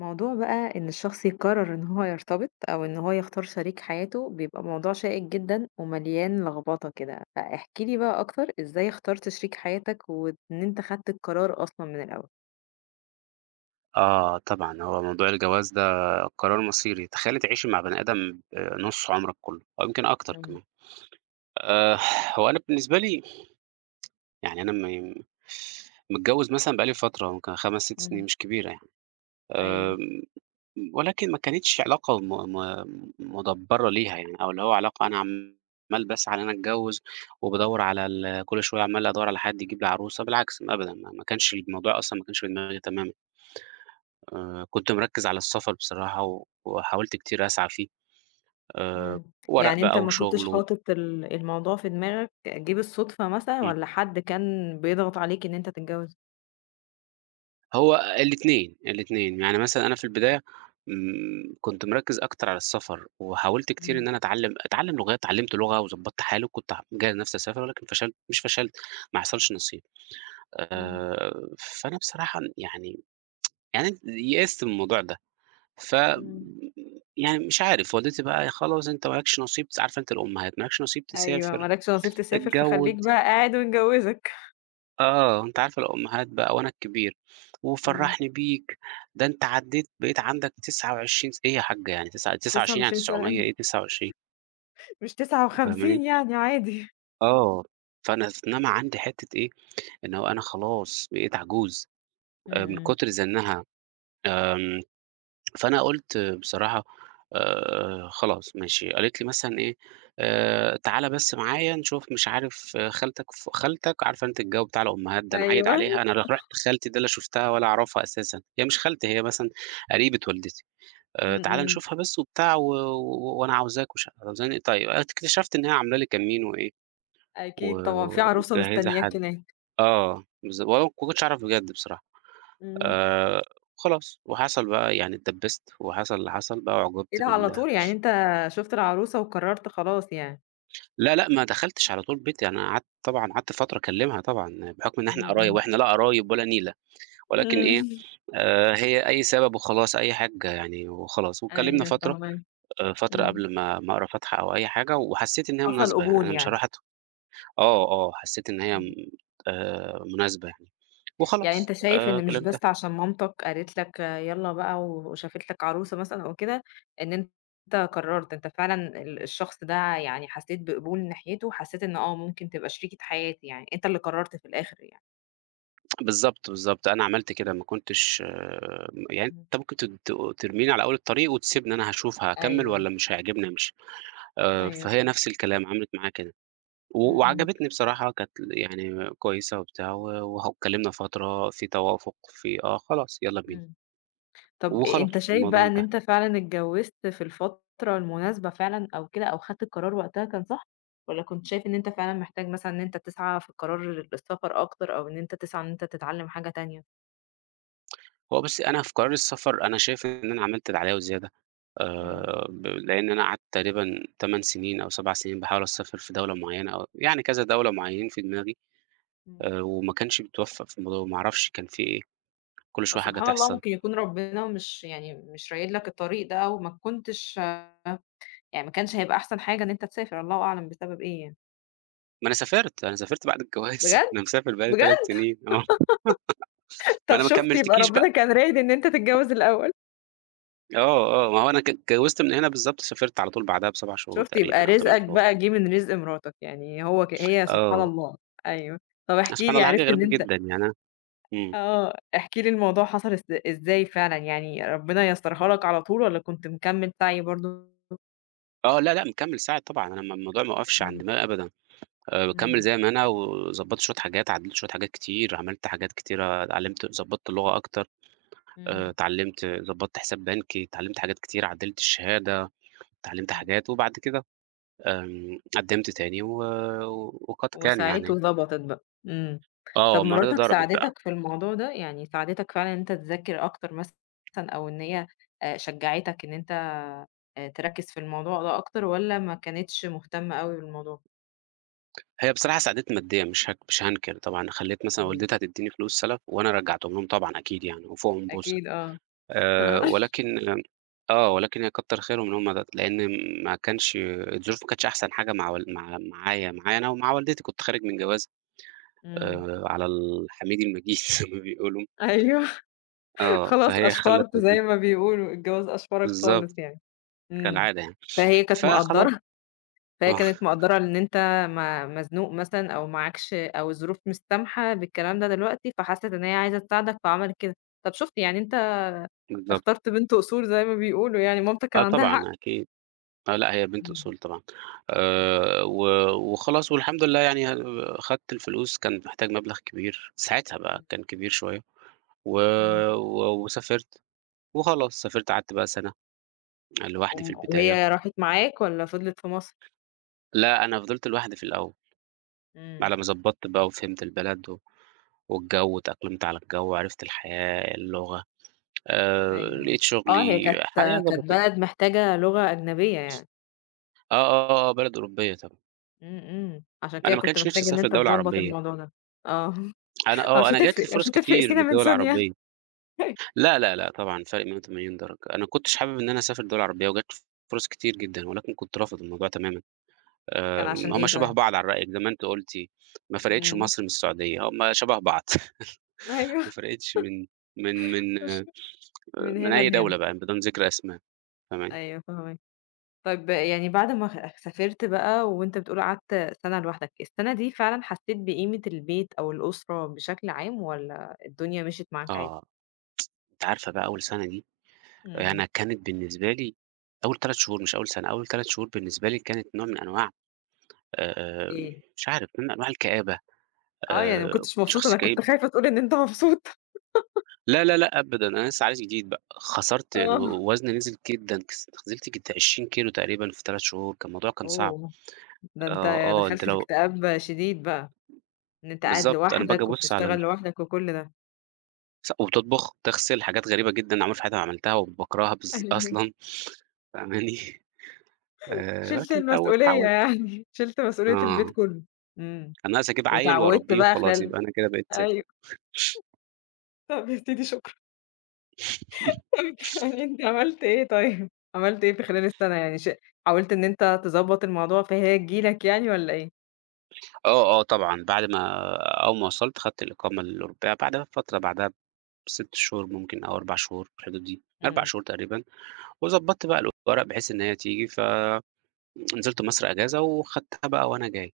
موضوع بقى إن الشخص يقرر إن هو يرتبط أو إن هو يختار شريك حياته بيبقى موضوع شائك جدًا ومليان لخبطة كده، فاحكِ لي بقى أكتر إزاي اخترت شريك حياتك وإن أنت خدت القرار أصلًا من الأول؟ آه طبعًا، هو موضوع الجواز ده قرار مصيري، تخيّلي تعيشي مع بني آدم نُص عمرك كُلّه أو يمكن أكتر إمم، كمان. آآ هو أنا بالنسبة لي يعني أنا متجوّز مثلًا بقى لي فترة ممكن 5، 6 سنين إمم، مش كبيرة يعني، أيوه، آمم ولكن ما كانتش علاقة م م مُدبّرة ليها يعني أو اللي هو علاقة أنا عمّال باسعى إن أنا أتجوّز وبادوّر على كل شوية عمّال أدوّر على حد يجيب لي عروسة، بالعكس أبدًا، ما كانش الموضوع أصلًا ما كانش في دماغي تمامًا. كنت مركّز على السفر بصراحة و وحاولت كتير أسعى فيه، آآ إمم. ورق يعني أنت بقى ما كنتش وشغل و حاطط ال الموضوع في دماغك جِه بالصدفة مثلًا إمم، والّا حد كان بيضغط عليك إن أنت تتجوز؟ هو الاتنين، الاتنين، يعني مثلًا أنا في البداية إمم، كنت مركّز أكتر على السفر، وحاولت كتير إمم، إن أنا أتعلّم لغات، اتعلّمت لغة وضبّطت حالي وكنت جاهز نفسي أسافر ولكن مش فشلت، ما حصلش نصيب، إمم، فأنا بصراحة يعني يئست من الموضوع ده، ف إمم. يعني مش عارف والدتي بقى خلاص أنت ما لكش نصيب عارفة أنت الأمهات ما لكش نصيب أيوه، تسافر، ما لكش نصيب تسافر فخليك تتجوّز بقى قاعد ومجوزك. آه، أنتِ عارفة الأمهات بقى وأنا الكبير، إمم. وفرّحني بيك، ده أنت عدّيت بقيت عندك 29 إيه يا حاجّة يعني تسعة 29 يعني 29 900 سنة إيه 29 مش فاهماني؟ 59 يعني عادي. آه، فأنا إنما عندي حتّة إيه، إن هو أنا خلاص بقيت عجوز إمم، من إمم. كتر زنّها، آمم فأنا قُلت بصراحة خلاص ماشي، قالت لي مثلًا إيه، تعالَ بس معايا نشوف مش عارف آه، خالتك عارفة أنتِ الجو بتاع الأمهات ده، نعيّد أيوه. عليها، أنا رُحت لخالتي دي لا شُفتها ولا أعرفها أساسًا، هي مش خالتي هي مثلًا قريبة والدتي، إمم، تعالَ إمم. نشوفها بس وبتاع و و وأنا عاوزاك ومش عاوزاني إيه، طيب اكتشفت إن هي عاملة لي كمين وإيه، و أكيد طبعًا في عروسة ومجهّزة مستنياك حد. هناك. آه وأنا ما كنتش أعرف بجد بصراحة. إمم. آآ خلاص، وحصل بقى يعني اتدبّست، وحصل اللي حصل بقى إيه وعوجبت ده على بال طول، يعني أنت شُفت العروسة وقررت خلاص يعني؟ لا، لأ، ما دخلتش على طول بيتي، أنا قعدت طبعًا قعدت فترة أكلمها طبعًا، بحكم إن إحنا إمم، قرايب، إمم. وإحنا لا قرايب ولا نيلة، ولكن إمم. إيه، هي أي سبب وخلاص، أي حاجة يعني وخلاص، واتكلمنا أيوه فترة، فاهماك. فترة إمم. قبل ما أقرا فاتحة أو أي حاجة، وحسيت إن هي حصل مناسبة يعني، قبول أنا مش يعني. هاروح أت آه، آه، حسيت إن هي م إمم. مناسبة يعني، يعني أنت وخلاص، شايف إن مش كلمتها بس عشان مامتك قالت لك يالّا بقى وشافت لك عروسة مثلًا أو كده، إن أنت قررت، أنت فعلًا ال الشخص ده يعني حسيت بقبول ناحيته، وحسيت إن آه ممكن تبقى شريكة حياتي يعني، أنت اللي قررت في الآخر يعني. بالضبط، بالضبط، أنا عملت كده ما كنتش م يعني إمم. أنت ممكن ت ت ترميني على أول الطريق وتسيبني أنا هاشوف هاكمّل أيوه، والّا مش هيعجبني أمشي، أيوه فهي فاهمة. نفس الكلام عملت معايا كده، إمم، و إمم، وعجبتني بصراحة كانت يعني كويسة وبتاع و اتكلمنا فترة في توافق في آه، خلاص يالّا بينا، إمم. طب وخلاص أنت شايف الموضوع بقى إن انتهى، أنت فعلًا اتجوّزت في الفترة المناسبة فعلًا أو كده، أو خدت القرار وقتها كان صح، والّا كنت شايف إن أنت فعلًا محتاج مثلًا إن أنت تسعى في القرار للسفر أكتر، أو إن أنت تسعى إن أنت تتعلم حاجة تانية؟ هو بس أنا في قرار السفر أنا شايف إن أنا عملت اللي عليَّ وزيادة، إمم، ب لإن أنا قعدت تقريبًا 8 سنين أو 7 سنين باحاول أسافر في دولة معينة أو يعني كذا دولة معينين في دماغي. إمم. وما كانش بيتوفّق في الموضوع ما أعرفش كان في إيه، كل هو شوية حاجة سبحان الله تحصل. ممكن يكون ربنا مش يعني مش رايد لك الطريق ده، وما كنتش يعني ما كانش هيبقى أحسن حاجة إن أنت تسافر، الله أعلم بسبب إيه يعني. ما أنا سافرت، أنا سافرت بعد الجواز. بجد؟ أنا مسافر بقى لي 3 بجد! سنين آه، ما طب أنا ما شُفت يبقى كمّلتكيش بقى، ربنا كان رايد إن أنت تتجوّز الأول. آه، آه، ما هو أنا ك اتجوّزت من هنا بالضبط سافرت على طول بعدها ب7 شهور شُفت، يبقى تقريبًا أو 8 رزقك شهور. بقى جِه من رزق مراتك، يعني هو هي سبحان آه، الله، أيوه. طَب احكِ سبحان لي الله حاجة عرفت إن غريبة أنت جدًا يعني أنا إمم. احكِ لي الموضوع حصل إزاي فعلًا، يعني ربنا يَسّرها لك على طول والّا كنت مكمّل سعي برضه؟ آه، لأ، لأ، مكمّل ساعد طبعًا، أنا م الموضوع ما وقفش عند إمم، دماغي أبدًا، باكمّل إمم، زي ما أنا وضبّطت شوية حاجات، عدّلت شوية حاجات كتير، عملت حاجات كتيرة، اتعلّمت ضبّطت اللغة أكتر، إمم، اتعلّمت ضبّطت حساب بنكي، اتعلّمت حاجات كتير، عدّلت الشهادة. اتعلّمت إمم. حاجات وبعد كده قدّمت تاني و وقد كان وسعيت يعني. وضبطت بقى، إمم. آه، طَب المَرّة دي مراتك ضربت بقى. ساعدتك في الموضوع ده، يعني ساعدتك فعلًا إن أنت تذاكر أكتر مثلًا أو إن هي شجّعتك إن أنت تركّز في الموضوع ده أكتر والّا ما كانتش مهتمة أوي بالموضوع؟ هي بصراحة ساعدتني ماديًا مش هاك مش هانكر طبعًا، خلّيت مثلًا إمم، والدتي هتدّيني فلوس سَلَف وأنا رجّعتهم لهم طبعًا أكيد يعني وفوقهم بوسة. أكيد، آه. آه. ولكن آه، ولكن هي كتّر خيرهم إن هم د لإن ما كانش الظروف ما كانتش أحسن حاجة مع معايا أنا ومع والدتي، كنت خارج من جواز إمم. على الحميد المجيد زي ما بيقولوا. أيوه. آه، خلاص فهي خلّت أشفرت زي ما بيقولوا، الجواز أشفرك خالص بالضبط، يعني. إمم. كالعادة يعني. فهي كانت فخلاص مقدّرة فهي آه. كانت مقدّرة إن أنت م مزنوق مثلًا أو معاكش أو الظروف مش سامحة بالكلام ده دلوقتي، فحَسِت إن هي عايزة تساعدك فعملت كده. طب شُفت يعني أنت بالضبط. اخترت بنت أصول زي ما بيقولوا يعني، مامتك كان آه عندها طبعًا حق. أكيد. آه لأ هي بنت إمم، أصول طبعًا. إمم، و وخلاص والحمد لله يعني ه خدت الفلوس، كان محتاج مبلغ كبير، ساعتها بقى إمم، كان كبير شوية و إمم. و وسافرت وخلاص، سافرت قعدت بقى سَنة لوحدي في وهي البداية. راحت معاك والّا فضلت في مصر؟ لأ أنا فضلت لوحدي في الأول، إمم، على ما ضبطت بقى وفهمت البلد و والجو واتأقلمت على الجو، عرفت الحياة، اللغة، أيوه. لقيت آه، هي شغلي، كانت الحياة كانت ضبطت. بلد محتاجة لغة أجنبية يعني. آه، آه، آه، آه، بلد أوروبية طبعًا. إمم، إمم، عشان أنا كده ما كنت كانش نِفْسي محتاج إن أسافر أنت دولة تضبّط عربية. الموضوع ده. آه، أنا آه، مش أنا جات لي هتفرق مش فرص هتفرق كتير سينا من للدول سونيا العربية. لا، لا، لأ طبعًا فرق 180 درجة. أنا ما كنتش حابب إن أنا أسافر دول عربية وجات لي فرص كتير جدًا، ولكن كنت رافض الموضوع تمامًا. كان عشان هم إيه شبه طيب؟ بعض على رأيِك زي ما أنتِ قلتِ، ما فرقتش إمم، مصر من السعودية، هم شبه بعض. ما أيوه فرقتش من من من مش آآ، من من هنا أي لهنا، دولة بقى بدون ذكر أسماء، فاهماني؟ أيوه فاهماك. طيب يعني بعد ما سافرت بقى وأنت بتقول قعدت سَنة لوحدك، السَنة دي فعلًا حسيت بقيمة البيت أو الأسرة بشكل عام والّا الدنيا مشيت معاك عادي؟ آه، أنتِ عارفة بقى أول سنة دي، إمم، أنا كانت بالنسبة لي أول 3 شهور مش أول سنة، أول 3 شهور بالنسبة لي كانت نوع من أنواع آآ، إيه؟ مش عارف، نوع من أنواع الكآبة. آه، يعني ما آآ كنتش كنت مبسوط، شخص أنا كنت كئيب خايفة تقول إن أنت مبسوط. لا، لا، لأ أبدًا، أنا لسه عايز جديد بقى، خسرت يعني آه، و وزني نزل جدًا، نزلت 20 كيلو تقريبًا في 3 شهور، الموضوع كان صعب. أوه! ده آه، أنت آه، أنت دخلت في لو اكتئاب شديد بقى. إن أنت قاعد بالضبط، أنا باجي لوحدك أبُص على وبتشتغل ال لوحدك وكل ده. ص وبتطبخ، تغسل، حاجات غريبة جدًا عمري في حياتي ما عملتها وباكرهها بالذ أيوه. أصلًا، فاهماني؟ شِلت لكن اتعوّدت، المسؤولية اتعوّدت. يعني، شِلت مسؤولية البيت آه، كلّه. إمم. كان ناقص أجيب عيّل واتعودت وأربيه بقى وخلاص خلال يبقى أنا كده بقيت ست. أيوه. طب ابتدي شكرًا. طيب يعني أنت عملت إيه طيب؟ عملت إيه في خلال السنة يعني حاولت إن أنت تضبّط الموضوع فهي تيجي لك يعني والّا إيه؟ آه، آه طبعًا، بعد ما أول ما وصلت خدت الإقامة الأوروبية، بعدها بفترة، بعدها 6 شهور ممكن أو 4 شهور في الحدود دي، 4 إمم. شهور تقريبًا، وضبّطت بقى الورق بحيث إن هي تيجي، فنزلت مصر أجازة وخدتها بقى وأنا جاي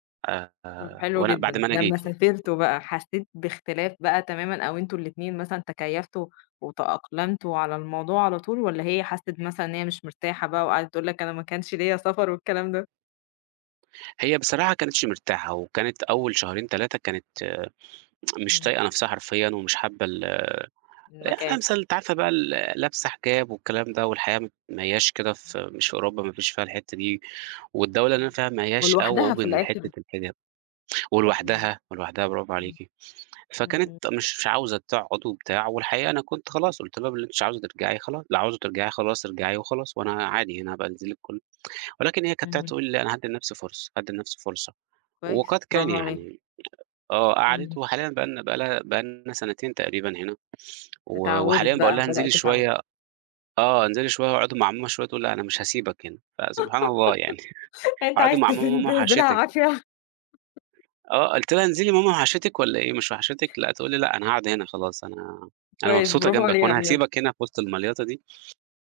طب حلو وأنا بعد جدًا، ما أنا لمّا جيت يعني. سافرتوا بقى حسيت باختلاف بقى تمامًا أو أنتم الاتنين مثلًا تكيّفتوا وتأقلمتوا على الموضوع على طول والّا هي حست مثلًا إن هي مش مرتاحة بقى وقعدت تقول لك أنا ما كانش ليّا سفر والكلام ده؟ هي بصراحة كانتش مرتاحة وكانت أول شهرين 3 كانت آه، مش إمم. طايقة نفسها حرفيًا ومش حابة ال يعني أنا المكان. مثلًا أنتِ عارفة بقى لابسة حجاب والكلام ده والحياة ما هياش كده في مش في أوروبا ما فيش فيها الحتّة دي، والدولة اللي أنا إمم. فيها ما هياش أوي ولوحدها open في لحتّة الآخر. الحجاب إمم، ولوحدها، ولوحدها برافو إمم. عليكِ. إمم، فكانت إمم. مش عاوزة تقعد وبتاع، والحقيقة أنا كنت خلاص قُلت لها: "باللي أنتِ مش عاوزة ترجعي خلا لو عاوزة ترجعي خلاص ارجعي وخلاص، وأنا عادي أنا هابقى أنزل لِك كل." ولكن هي كانت بتقعد إمم، تقول لي: "أنا هادّي لنفسي فرصة، هادّي لنفسي فرصة." كويس، وقد كان برافو عليها. يعني. آه، إمم، قعدت وحاليًا بقى لنا بقى لها بقى لنا سنتين تقريبًا هنا، و اتعوّدت وحاليًا باقول لها: بقى، "انزلي بدأت تتعوّد. شوية." آه، "انزلي شوية واقعدي مع ماما شوية." تقول: "لأ، أنا مش هاسيبك هنا." فسبحان الله يعني. أنت اقعدي عايز مع ماما، ماما تنزلها وحشتِك. عافية، آه، قُلت لها: "انزلي ماما وحشتِك والّا إيه، مش وحشتِك؟" لأ، تقول لي: "لأ، أنا هاقعد هنا خلاص، أنا أنا كويس مبسوطة برافو جنبك عليها وأنا بجد. هاسيبك هنا في وسط المليطة دي."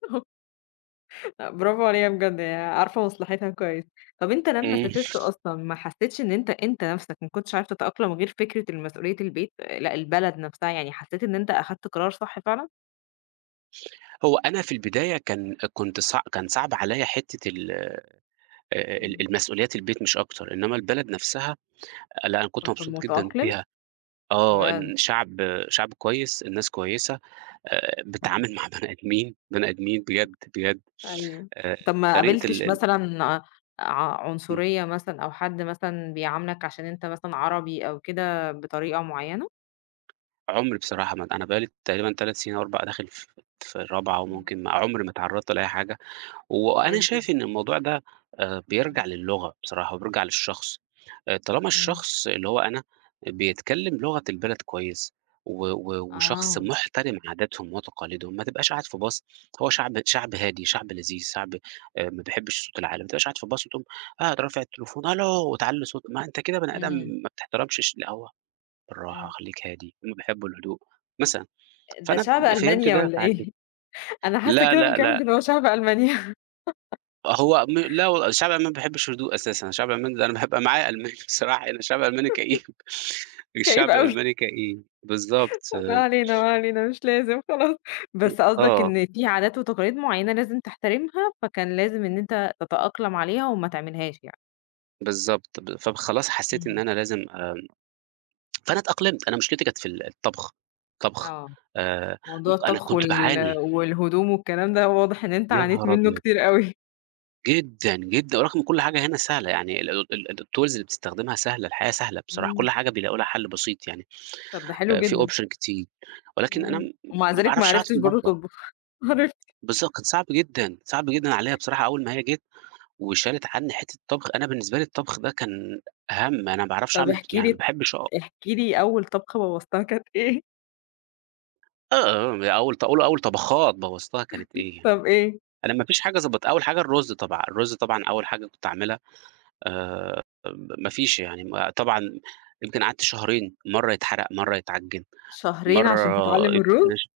لأ، برافو عليها بجد، هي عارفة مصلحتها كويس. طب أنت لمّا إمم، سافرت أصلًا ما حسيتش إن أنت نَفْسك ما كنتش عارف تتأقلم غير فكرة المسؤولية البيت، لأ البلد نَفْسها، يعني حسيت إن أنت أخدت قرار صح فعلًا؟ هو أنا في البداية كان كنت صع كان صعب عليَّ حتّة ال إمم. المسؤوليات البيت مش أكتر، إنّما البلد نفسها لأ، أنا كنت كنت مبسوط جدًا متأقلم؟ فيها. آه، بجد؟ إن شعب كويس، الناس كويسة، إمم. بتتعامل مع بني آدمين، بني آدمين بجد، بجد، أيوه. آآ، طب ما طريقة ال قابلتش ال مثلًا إمم. عنصرية مثلًا أو حد مثلًا بيعاملك عشان أنت مثلًا عربي أو كده بطريقة معيّنة؟ عُمْر بصراحة ما أنا بقى لي تقريبًا 3 سنين أو 4 داخل في الرابعة إمم. وممكن ما عُمْري ما اتعرّضت لأي حاجة، وأنا كويس جدًا. شايف إن الموضوع ده بيرجع إمم. للغة بصراحة وبيرجع للشخص، طالما إمم. الشخص اللي هو أنا بيتكلّم لغة البلد كويس و و وشخص آه. محترم عاداتهم وتقاليدهم، ما تبقاش قاعد في باص هو شعب هادي، شعب لذيذ، شعب ما بيحبّش صوت العالي، ما تبقاش قاعد في باص وتقوم قاعد رافع التليفون ألو وتعلّي صوت ما أنت كده بني آدم إمم. ما بتحترمش ش اللي هو بالراحة، إمم. خلّيك هادي، هم بيحبّوا الهدوء مثلًا، ده فأنا شعب فهمت ألمانيا ده والّا فعدّيت إيه؟ أنا حاسة لا، كده من لا، لأ، كلامِك إن هو شعب ألمانيا هو م لا والله الشعب الألماني ما بيحبّش هدوء أساسًا، الشعب الألماني ده أنا بابقى معايا ألماني بصراحة هنا، الشعب الألماني كئيب. كئيب الشعب أوي. الألماني كئيب، بالضبط، ما علينا، ما علينا مش لازم خلاص. م بس قصدك آه، إن في عادات وتقاليد معيّنة لازم تحترمها، فكان لازم إن أنت تتأقلم عليها وما تعملهاش يعني. بالضبط، فخلاص حسّيت إن إمم. أنا لازم فأنا اتأقلمت، أنا مشكلتي كانت في الطبخ، طبخ آه. آآ، موضوع أنا الطبخ كنت باعاني، والهدوم والكلام ده واضح إن أنت يا عانيت نهار منّه أبيض! كتير أوي. جدًا، جدًا، ورغم كل حاجة هنا سهلة يعني ال ال ال الtools اللي بتستخدمها سهلة، الحياة سهلة بصراحة، إمم. كل حاجة بيلاقوا لها حل بسيط يعني، طب ده حلو في جدًا. option كتير، ولكن أنا إمم. م ومع ما ذلك ما باعرفش أقعد في عرفتش برضه المطبخ، تطبخ. عرفت. بالضبط كان صعب جدًا، صعب جدًا عليّا بصراحة أول ما هي جِت وشالت عني حتّة الطبخ، أنا بالنسبة لي الطبخ ده كان هَم، أنا ما باعرفش طب أعمل يعني ما باحبش أ احكِ لي أول طبخة بوّظتها كانت إيه؟ آه، آه، أول ط أول أول طبخات بوّظتها كانت إيه يعني، طب إيه؟ أنا ما فيش حاجة ضبط أول حاجة الرُز طبعًا، الرُز طبعًا أول حاجة كنت أعملها آآ ب ما فيش يعني ما طبعًا يمكن قعدت شهرين، مرّة يتحرق، مرّة يتعجِّن، شهرين مرّة عشان تتعلم يبقى الرُّز؟ ناشف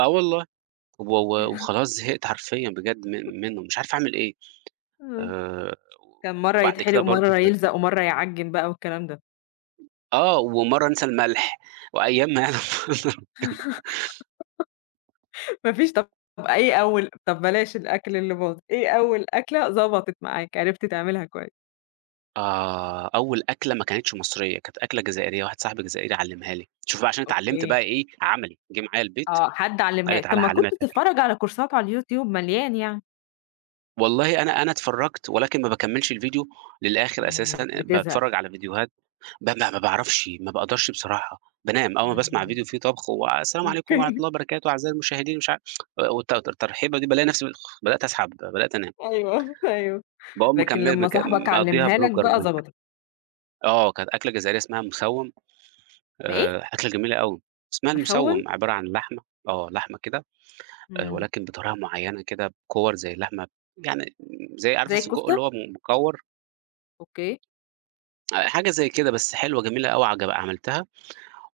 آه والله، و و وخلاص زهقت حرفيًا بجد من منّه، مش عارف أعمل إيه، آه. آآ كان مرّة وبعد كده يتحرق برضه ومرّة ف يلزق ومرّة يعجِّن بقى والكلام ده. آه، ومرّة أنسى الملح، وأيام ما يعلم. ما فيش طب إيه أول بلاش الأكل اللي باظ، إيه أول أكلة ضبطت معاك، عرفت تعملها كويس؟ آه، أول أكلة ما كانتش مصرية، كانت أكلة جزائرية، واحد صاحبي جزائري علّمها لي، شوف بقى عشان اتعلّمت بقى أوكي. إيه عملي، جِه معايا البيت آه، حد قال علّمها لي: لِك. "تعالَ طب ما هاعلّمك كنت أكلة." بتتفرّج على كورسات على اليوتيوب مليان يعني. والله أنا اتفرّجت ولكن ما باكمّلش الفيديو للآخر أساسًا، إمم. بتزهق. باتفرّج على فيديوهات ب ما ما باعرفش، ما باقدرش بصراحة، بانام أول ما باسمع اهم. فيديو فيه طبخ والسلام عليكم ورحمة ممكن. الله وبركاته أعزائي المشاهدين مش عارف الترحيبة دي بالاقي نفسي بدأت أسحب، بدأت أنام، أيوه، أيوه. باقوم لكن مكمّل لمّا مك صاحبك مقضّيها علّمها لك برجر بقى برج ضبطت. آه، كانت أكلة جزائرية اسمها مسوّم ما إيه؟ أكلة جميلة أوي، اسمها مخوّن؟ المسوّم عبارة عن لحمة آه، لحمة كده إمم. ولكن بطريقة معيّنة كده بكوَر زي اللحمة يعني زي عارفة زي السجق الكفتة؟ اللي هو مكوَر؟ أوكي. حاجة زي كده، بس حلوة جميلة أوي عملتها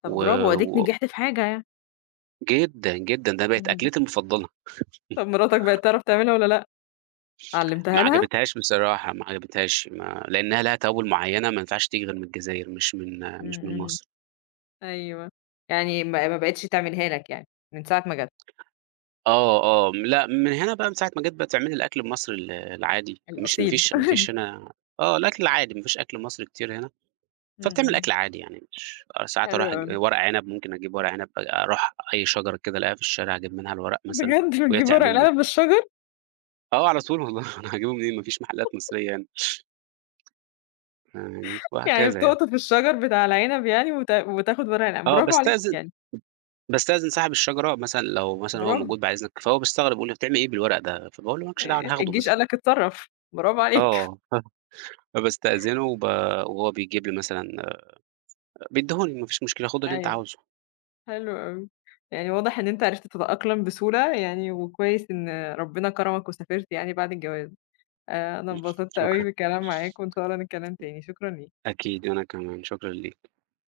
طب و برافو، أديك و نجحت في حاجة يعني. جدًا، جدًا، ده بقت إمم. أكلتي المفضلة، طب مراتك بقت تعرف تعملها والّا لأ؟ ما علّمتها لها؟ عجبتهاش بصراحة، ما عجبتهاش ما لإنها لها توابل معيّنة ما ينفعش تيجي غير من الجزاير مش من إمم، مش من إمم، مصر. أيوه، يعني ما بقِتش تعملها لك يعني، من ساعة ما جات. آه، آه، لأ من هنا بقى من ساعة ما جيت بتعملي الأكل المصري العادي، مش ما الأصيل. فيش ما فيش هنا آه، الأكل العادي ما فيش أكل مصري كتير هنا، إمم، فبتعمل إمم، أكل عادي يعني مش ساعات حلو أروح أج أوي، ورق عنب ممكن أجيب ورق عنب أروح أي شجرة كده ألاقيها في الشارع أجيب منها الورق مثلًا بجد وهي بتجيب ورق تعمل لي العنب بالشجر؟ آه، على طول والله. أنا هاجيبه منين ما فيش محلات مصرية هنا، يعني يعني وهكذا يعني. بتقطف الشجر بتاع العنب يعني وتاخد ورق العنب، آه، برافو عليك باستأذن يعني، باستأذن صاحب الشجرة مثلًا لو مثلًا هو برافو، موجود بعد إذنك، فهو بيستغرب يقول لي: "بتعمل إيه بالورق ده؟" فباقول له: "ما لكش دعوة أنا هاخده الجيش بس." قال لك اتصرّف، برافو عليك. آه. فباستأذنه وهو بيجيب لي مثلًا بيديهوني ما فيش مشكلة، خُد اللي أنت أيوه، عاوزه. حلو أوي، يعني واضح إن أنت عرفت تتأقلم بسهولة يعني، وكويس إن ربنا كرمك وسافرت يعني بعد الجواز. أنا انبسطت أوي شكرًا. بالكلام معاك، وإن شاء الله نتكلم تاني، شكرًا ليك. أكيد، وأنا كمان شكرًا ليك.